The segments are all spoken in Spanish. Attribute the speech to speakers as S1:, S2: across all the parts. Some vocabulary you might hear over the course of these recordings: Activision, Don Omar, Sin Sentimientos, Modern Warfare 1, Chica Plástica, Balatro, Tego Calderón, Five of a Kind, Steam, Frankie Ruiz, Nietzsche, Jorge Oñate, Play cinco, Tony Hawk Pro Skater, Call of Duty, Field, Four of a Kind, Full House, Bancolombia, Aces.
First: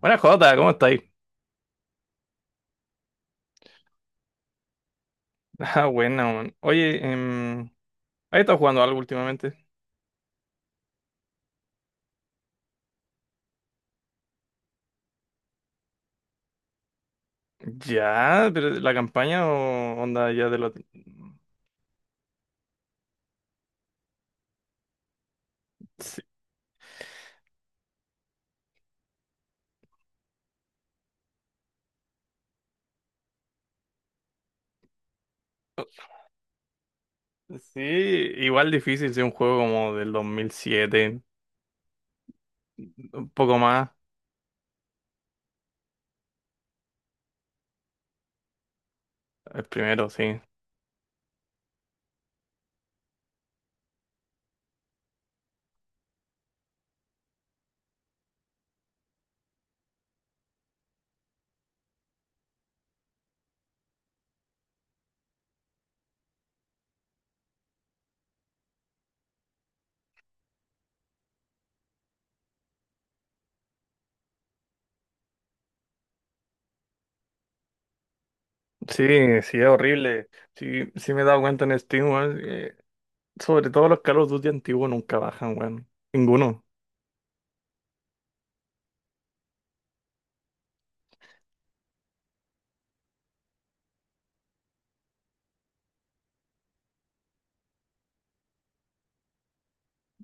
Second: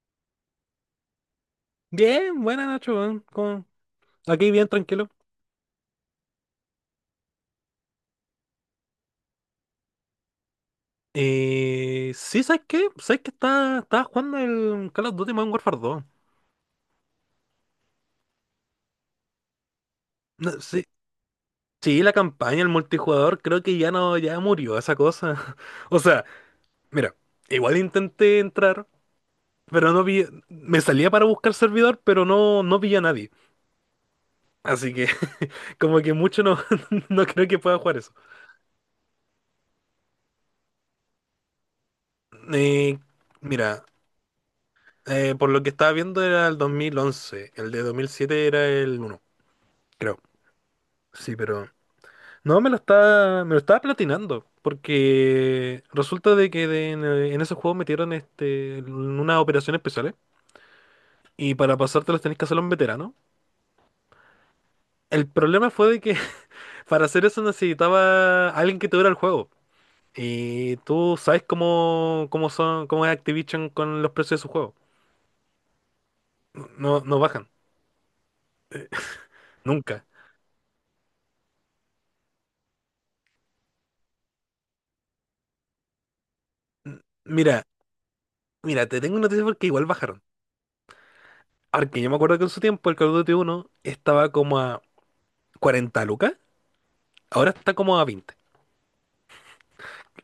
S1: Buena Jota, ¿cómo estáis?
S2: Bien, buena Nacho, weón. Aquí bien tranquilo.
S1: Ah, buena, man. Oye, ¿has estado jugando algo últimamente?
S2: Sí, ¿sabes qué? ¿Sabes que estaba jugando el Call of Duty Modern Warfare 2?
S1: Ya, pero la campaña o onda ya
S2: No,
S1: de lo.
S2: sí, sí, la campaña, el multijugador, creo que ya no, ya murió esa cosa. O
S1: Sí,
S2: sea, mira, igual intenté entrar, pero no vi, me salía para buscar servidor, pero no vi a nadie. Así que como que mucho no, no creo que pueda
S1: sí,
S2: jugar eso.
S1: igual difícil, sí, un juego como del 2007,
S2: Eh,
S1: un poco
S2: Mira,
S1: más.
S2: por lo que estaba viendo era el 2011, el de 2007 era el uno,
S1: El primero,
S2: creo.
S1: sí.
S2: Sí, pero... No, me lo estaba platinando, porque resulta de que en esos juegos metieron unas operaciones especiales y para pasártelas tenés que hacerlo en veterano. El problema fue de que para hacer eso necesitaba alguien que te dura el juego. Y tú sabes cómo son, cómo es Activision con los precios de sus juegos. No bajan,
S1: Sí, sí, es
S2: nunca.
S1: horrible. Sí, sí me he dado cuenta en Steam, weón, sobre todo los Call of Duty antiguos nunca bajan, weón. Ninguno.
S2: Mira, mira, te tengo una noticia porque igual bajaron. Ahora yo me acuerdo que en su tiempo el Call of Duty uno estaba como a 40 lucas, ahora está como a 20.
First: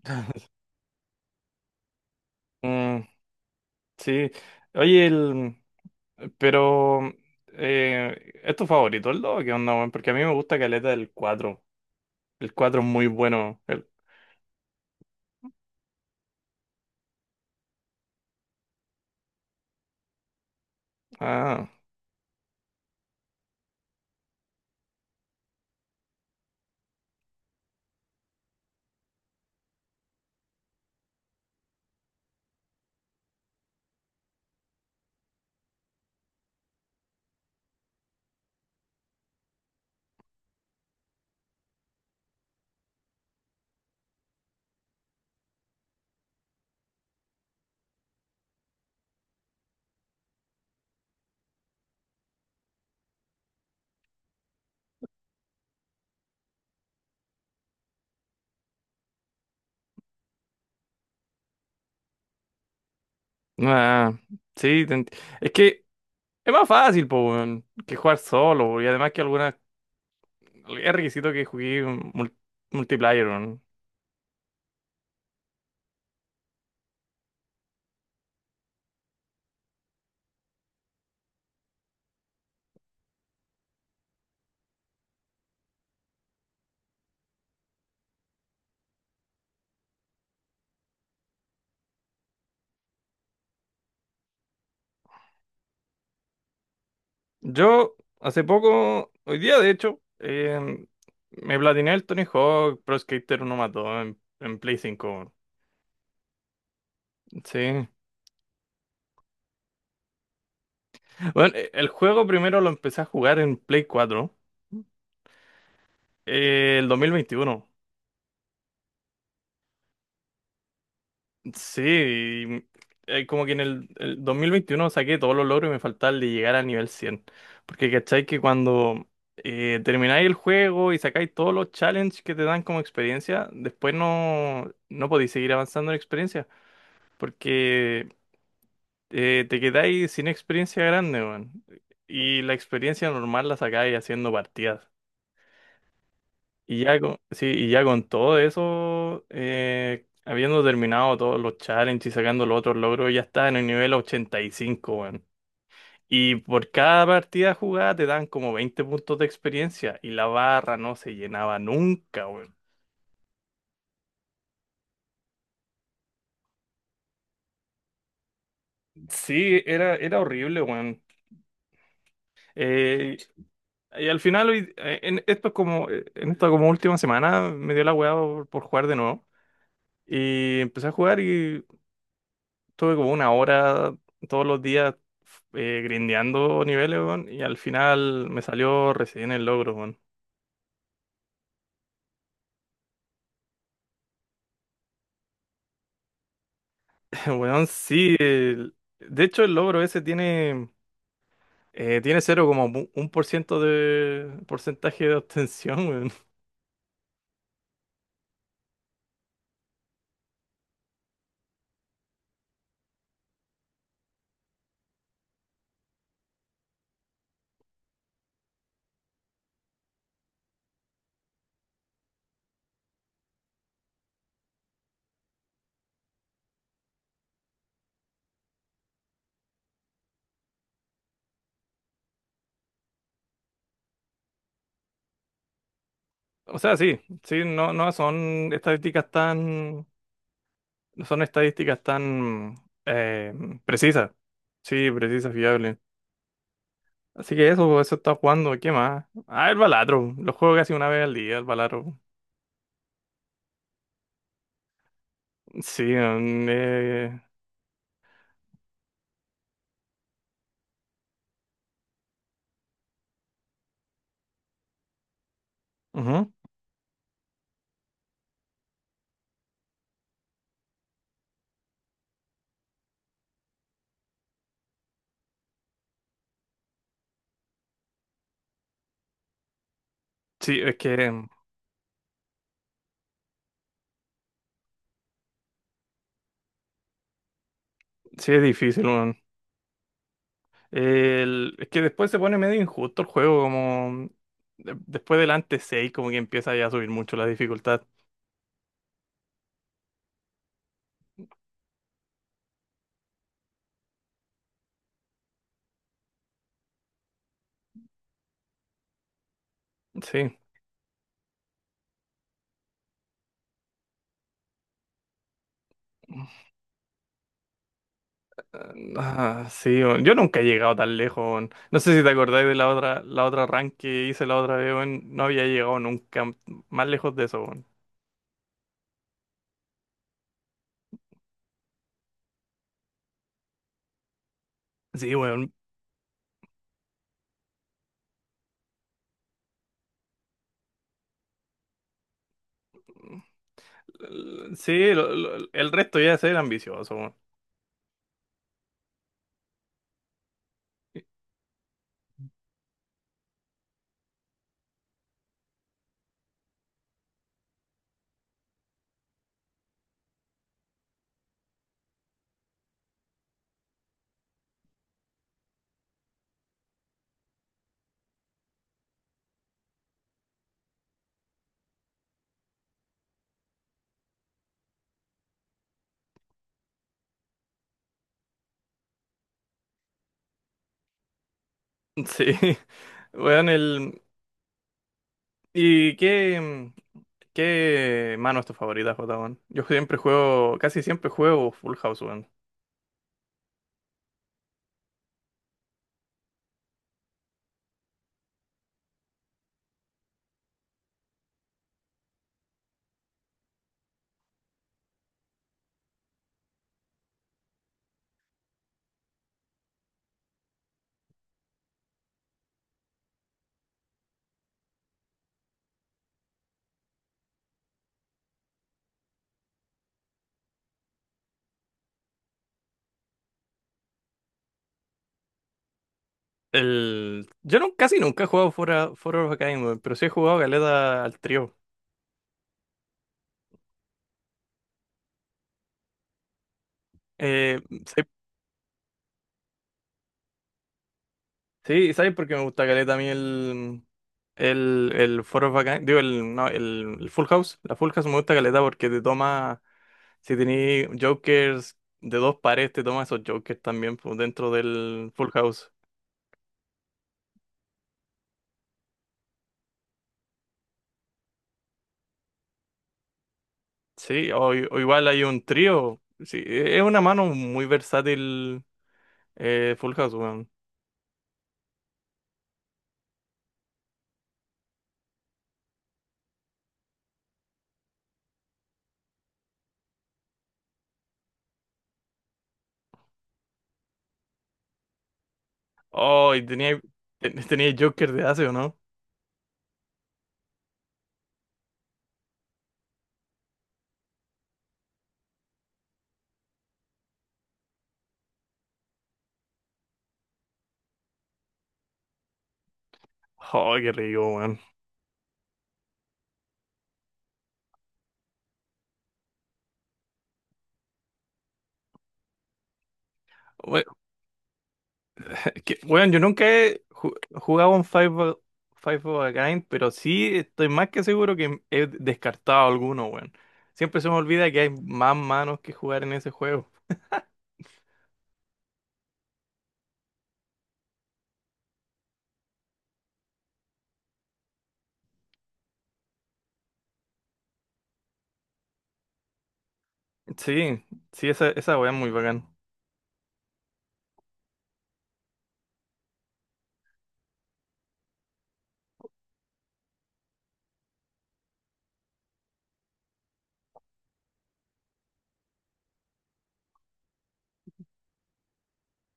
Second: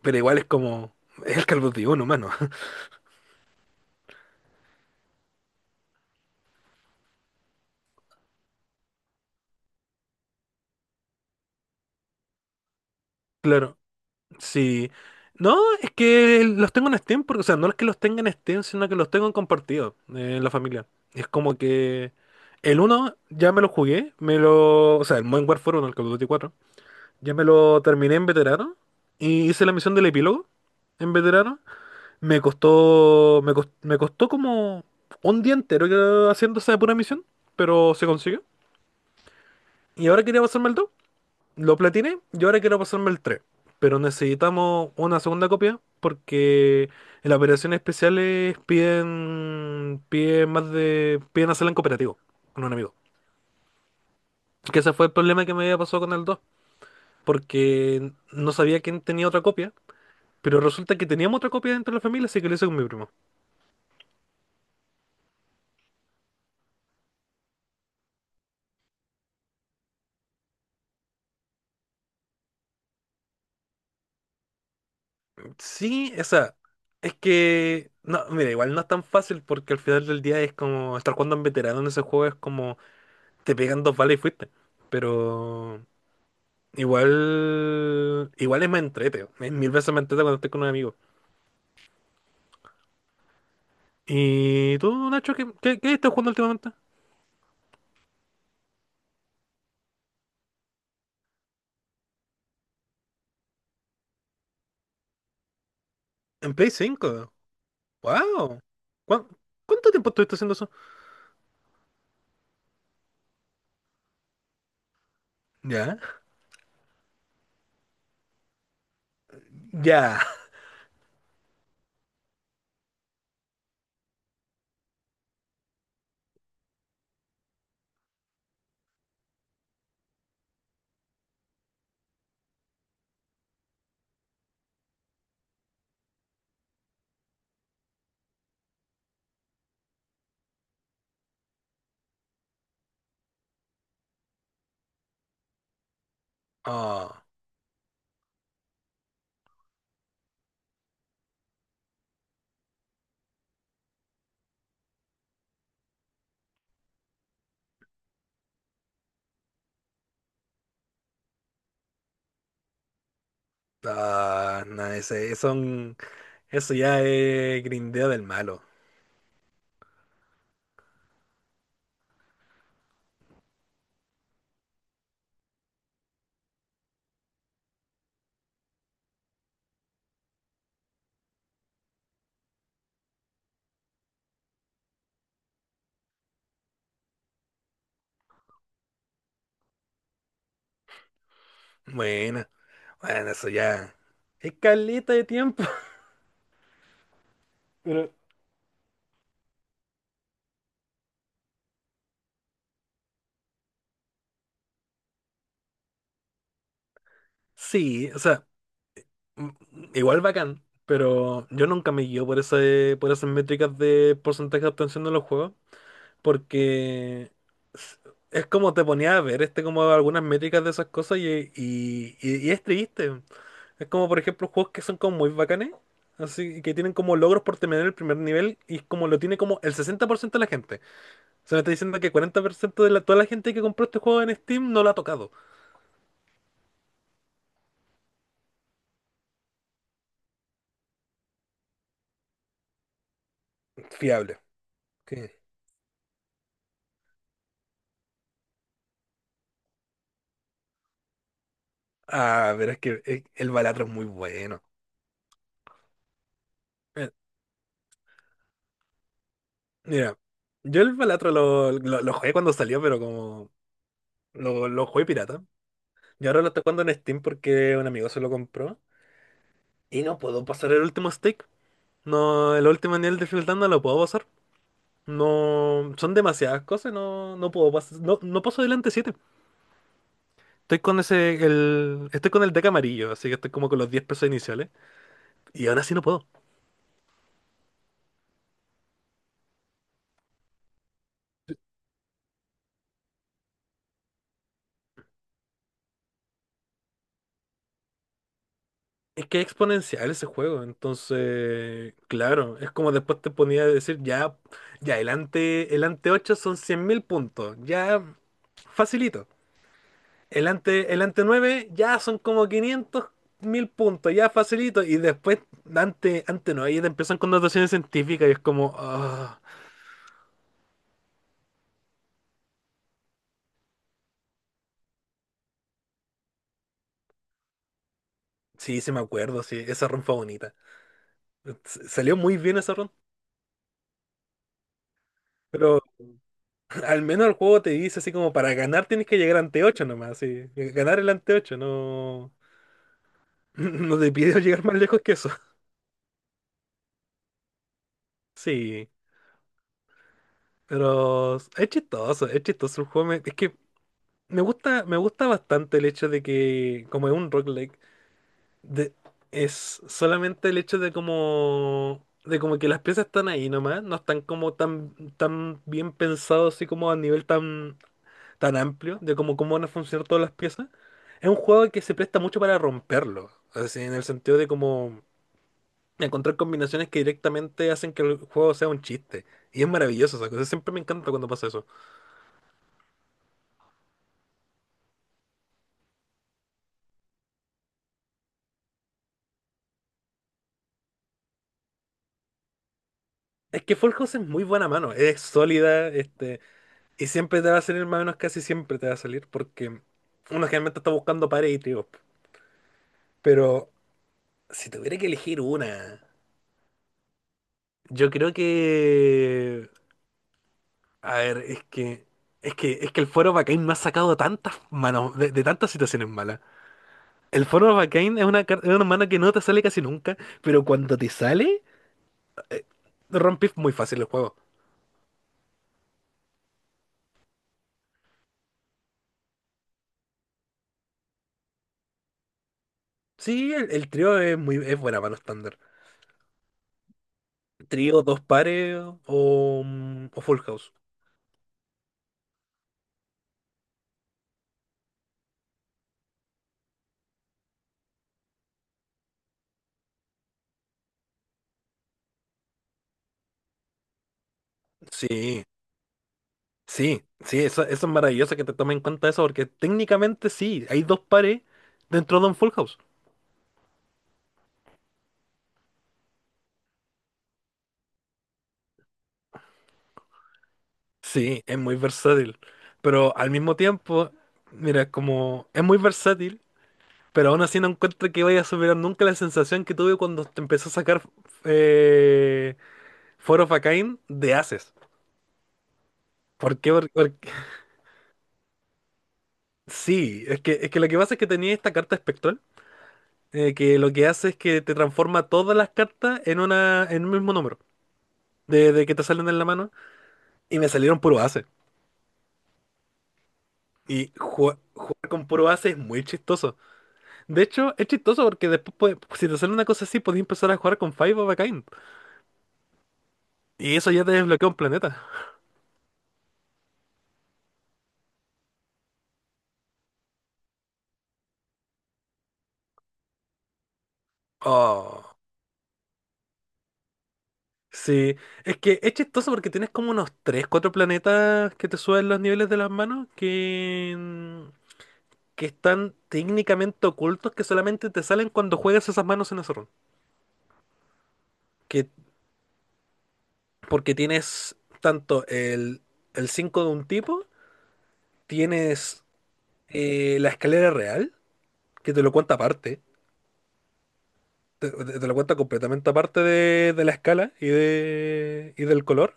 S2: Pero igual es el Call of Duty uno, mano.
S1: Mm, sí. Oye, pero, ¿es tu favorito el 2 o qué onda, weón? Porque a mí me gusta caleta del cuatro. El 4 es muy bueno.
S2: Claro, sí. No, es que los tengo en Steam, porque, o sea, no es que los tenga en Steam, sino que los tengo en compartido, en la familia. Es como
S1: Ah,
S2: que el uno ya me lo jugué, o sea, el Modern Warfare 1, el Call of Duty cuatro ya me lo terminé en veterano y hice la misión del epílogo en veterano. Me costó como un día entero, haciendo esa pura misión, pero se consiguió. Y ahora quería pasarme el 2. Lo platiné y ahora quiero pasarme el tres. Pero necesitamos una segunda copia porque en las operaciones especiales piden hacerla en cooperativo con un amigo. Que ese fue el problema que me había pasado con el 2, porque no sabía quién tenía otra copia. Pero resulta que teníamos otra copia dentro de la familia, así que lo hice con mi primo.
S1: ah, sí. Es que es más fácil, po, weón, que jugar solo, weón, y además que algunas. Es requisito que jugué multiplayer, weón.
S2: Sí, esa. Es que. No, mira, igual no es tan fácil porque al final del día es como estar jugando en veterano en ese juego, es como te pegan dos balas y fuiste. Pero. Igual, igual es más entrete, es mil veces más entrete cuando estoy con un amigo. ¿Y tú, Nacho, qué estás jugando últimamente?
S1: Yo, hace poco, hoy día de hecho, me platiné el Tony Hawk Pro Skater uno más 2 en Play 5 weón.
S2: En Play cinco.
S1: Sí.
S2: ¡Wow! ¿Cuán- ¿Cuánto tiempo estuviste haciendo eso?
S1: Bueno, el juego primero lo empecé a jugar en Play 4.
S2: ¿Ya?
S1: El 2021.
S2: Ya.
S1: Sí, como que en el 2021 saqué todos los logros y me faltaba el de llegar al nivel 100. Porque cachai que cuando termináis el juego y sacáis todos los challenges que te dan como experiencia, después no podéis seguir avanzando en experiencia. Porque te quedáis sin experiencia grande, weón. Y la experiencia normal la sacáis haciendo partidas.
S2: Oh,
S1: Sí, y ya con todo eso, habiendo terminado todos los challenges y sacando los otros logros, ya estaba en el nivel 85 weón. Y por cada partida jugada te dan como 20 puntos de experiencia y la barra no se llenaba nunca, weón.
S2: ah, no, eso ya es grindeo del malo.
S1: Sí, era horrible, weón. Eh, y al final, esto es como, en esta como última semana me dio la weá por jugar de nuevo. Y empecé a jugar y tuve como 1 hora todos los días, grindeando niveles, weón, y al final me salió recién el logro, weón.
S2: Bueno, bueno, eso ya. Es caleta de tiempo.
S1: Weón,
S2: Pero
S1: sí. De hecho, el logro ese tiene cero como 1% de porcentaje de obtención, weón.
S2: sí, o sea. mm, Igual bacán, pero yo nunca me guío por ese, por esas métricas de porcentaje de obtención de los juegos, porque s- es como te ponía a ver como algunas métricas de esas cosas y es triste. Es como por ejemplo juegos que son como muy bacanes, así que tienen como logros por terminar el primer nivel y es como lo tiene como el 60% de la gente. Se me está diciendo que 40% de la, toda la gente que compró este juego en Steam no lo ha tocado.
S1: O sea, sí, sí, no son estadísticas tan eh, precisas.
S2: Fiable.
S1: Sí, precisas,
S2: ¿Qué?
S1: fiables. Así que eso está jugando, ¿qué más? Ah, el Balatro, lo juego casi una vez al día, el Balatro.
S2: Ah, pero es que el Balatro es muy bueno.
S1: Sí,
S2: Mira, yo el Balatro lo jugué cuando salió, pero como lo jugué pirata. Y
S1: ujú.
S2: ahora lo estoy jugando en Steam porque un amigo se lo compró. Y no puedo pasar el último stake. No, el último nivel de Field no lo puedo pasar. No, son demasiadas cosas, no puedo pasar. No, no paso delante siete.
S1: Sí, es
S2: Estoy con
S1: que
S2: ese, el, estoy con el deck amarillo, así que estoy como con los 10 pesos iniciales. Y aún así no puedo.
S1: sí es difícil, weón. Es que después se pone medio injusto el juego, como después del antes 6 como que empieza ya a subir mucho la dificultad.
S2: Es que es exponencial ese juego, entonces, claro, es como después te ponía a decir, ya, ya, el ante 8 son 100.000 puntos, ya, facilito.
S1: Sí.
S2: El ante 9 ya son como 500.000 puntos, ya, facilito. Y después, ante,
S1: Mm.
S2: ante 9 ya te empiezan con notaciones científicas y es como, ah,
S1: Ah, sí, weón. Yo nunca he llegado tan lejos, weón. No sé si te acordáis de la otra rank que hice la otra vez, weón. No había llegado nunca más lejos de eso, weón.
S2: sí, sí me acuerdo, sí, esa ronda fue bonita. Salió muy bien esa ronda.
S1: Sí, weón.
S2: Pero al menos el juego te dice así como para ganar tienes que llegar ante 8 nomás, sí. Ganar el ante 8, no. No te pide llegar
S1: Sí,
S2: más lejos que eso.
S1: el resto ya es ser ambicioso, weón.
S2: Sí.
S1: Sí,
S2: Pero es chistoso el juego. Es que me gusta bastante el hecho de que, como es un rock like, de- es solamente el hecho de como, de como que las piezas están ahí nomás, no están como tan, tan bien pensados así como a nivel tan, tan amplio, de como cómo van a funcionar todas las piezas. Es un juego que se presta mucho para romperlo. Así, en el sentido de como encontrar combinaciones que directamente hacen que el juego sea un chiste. Y es maravilloso esa cosa. Siempre me encanta cuando pasa eso.
S1: weón, ¿y qué mano es tu favorita, Jota, weón? Yo siempre juego, casi siempre juego Full House, weón.
S2: Es que Fall House es muy buena mano. Es sólida, y siempre te va a salir más o menos, casi siempre te va a salir. Porque uno generalmente está buscando pares y tríos. Pero si tuviera que elegir una, yo creo que. A ver, es que. Es que el Foro Bacane me ha sacado tantas manos, de tantas situaciones malas. El Foro Bacane es una, es una mano que no te sale casi nunca, pero cuando te sale. Rompí muy fácil el juego.
S1: Yo no, casi nunca he jugado Fuera of a Kind, weón, pero sí he jugado Galeta al trío.
S2: Sí, el trío es buena mano estándar.
S1: Eh,
S2: Trío,
S1: sí,
S2: dos pares o full house.
S1: sí, ¿sabes por qué me gusta Galeta a mí el Four of a Kind? Digo, no, el Full House. La Full House me gusta Galeta porque te toma, si tenés Jokers de dos pares, te toma esos Jokers también pues, dentro del Full
S2: Sí,
S1: House.
S2: sí, sí, eso es maravilloso que te tomen en cuenta eso, porque técnicamente sí, hay dos pares dentro de un full house.
S1: Sí, o igual hay un trío. Sí, es una mano muy versátil, Full House, weón.
S2: Sí, es muy versátil. Pero al mismo tiempo, mira, como es muy versátil, pero aún así no encuentro que vaya a superar nunca la sensación que tuve cuando te empezó a sacar, eh, Four of a Kind de Aces.
S1: Oh, y
S2: ¿Por qué?
S1: tenía, tenía Joker de Ace, ¿o no?
S2: Sí, es que lo que pasa es que tenía esta carta espectral, que lo que hace es que te transforma todas las cartas en un mismo número, de que te salen en la mano, y me salieron puro ace.
S1: Oh, qué
S2: Y
S1: rico, weón.
S2: jugar con puro ace es muy chistoso. De hecho, es chistoso porque después, si te sale una cosa así, podés empezar a jugar con Five of a Kind. Y
S1: We-
S2: eso ya te desbloquea un planeta.
S1: Weón, yo nunca he jugado un Five of a Kind, pero sí estoy más que seguro que he descartado alguno, weón. Siempre se me olvida que hay más
S2: Oh.
S1: manos que jugar en ese juego.
S2: Sí, es que es chistoso porque tienes como unos 3 4 planetas que te suben los niveles de las manos que... que están técnicamente ocultos, que solamente te salen cuando juegas esas manos en ese run.
S1: Sí, sí, esa weá
S2: Que,
S1: es muy bacán.
S2: porque tienes tanto el 5 de un tipo, tienes, la escalera real, que te lo cuenta aparte, te lo cuenta completamente aparte de la escala y, de, y del color.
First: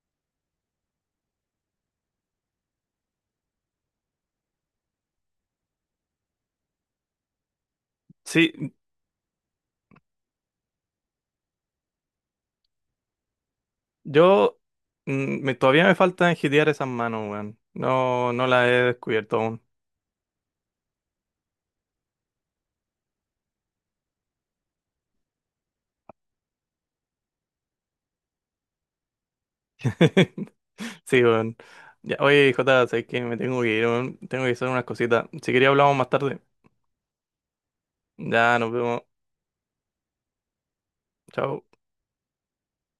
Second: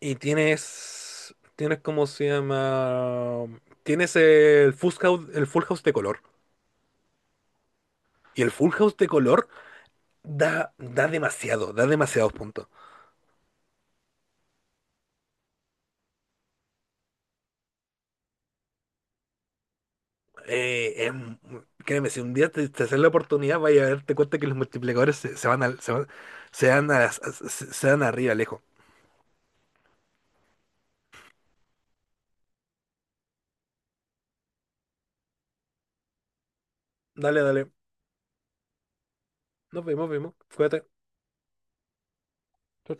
S2: Y tienes, tienes, ¿cómo se llama? Tienes el full house de color. Y el full
S1: Sí,
S2: house de color da, da demasiado, da demasiados puntos.
S1: yo todavía me falta enjitear esas manos, weón. No, no las he descubierto aún.
S2: Eh, em, Créeme, si un día te haces la oportunidad, vaya a darte cuenta que los multiplicadores se van al, se van, se dan a las- se dan arriba, lejos.
S1: Sí, weón. Ya, oye, Jota, sé que me tengo que ir, weón. Tengo que hacer unas cositas. Si quería hablamos más tarde.
S2: Dale, dale.
S1: Ya, nos vemos.
S2: Nos vemos, vemos. Cuídate.
S1: Chao.
S2: Chau,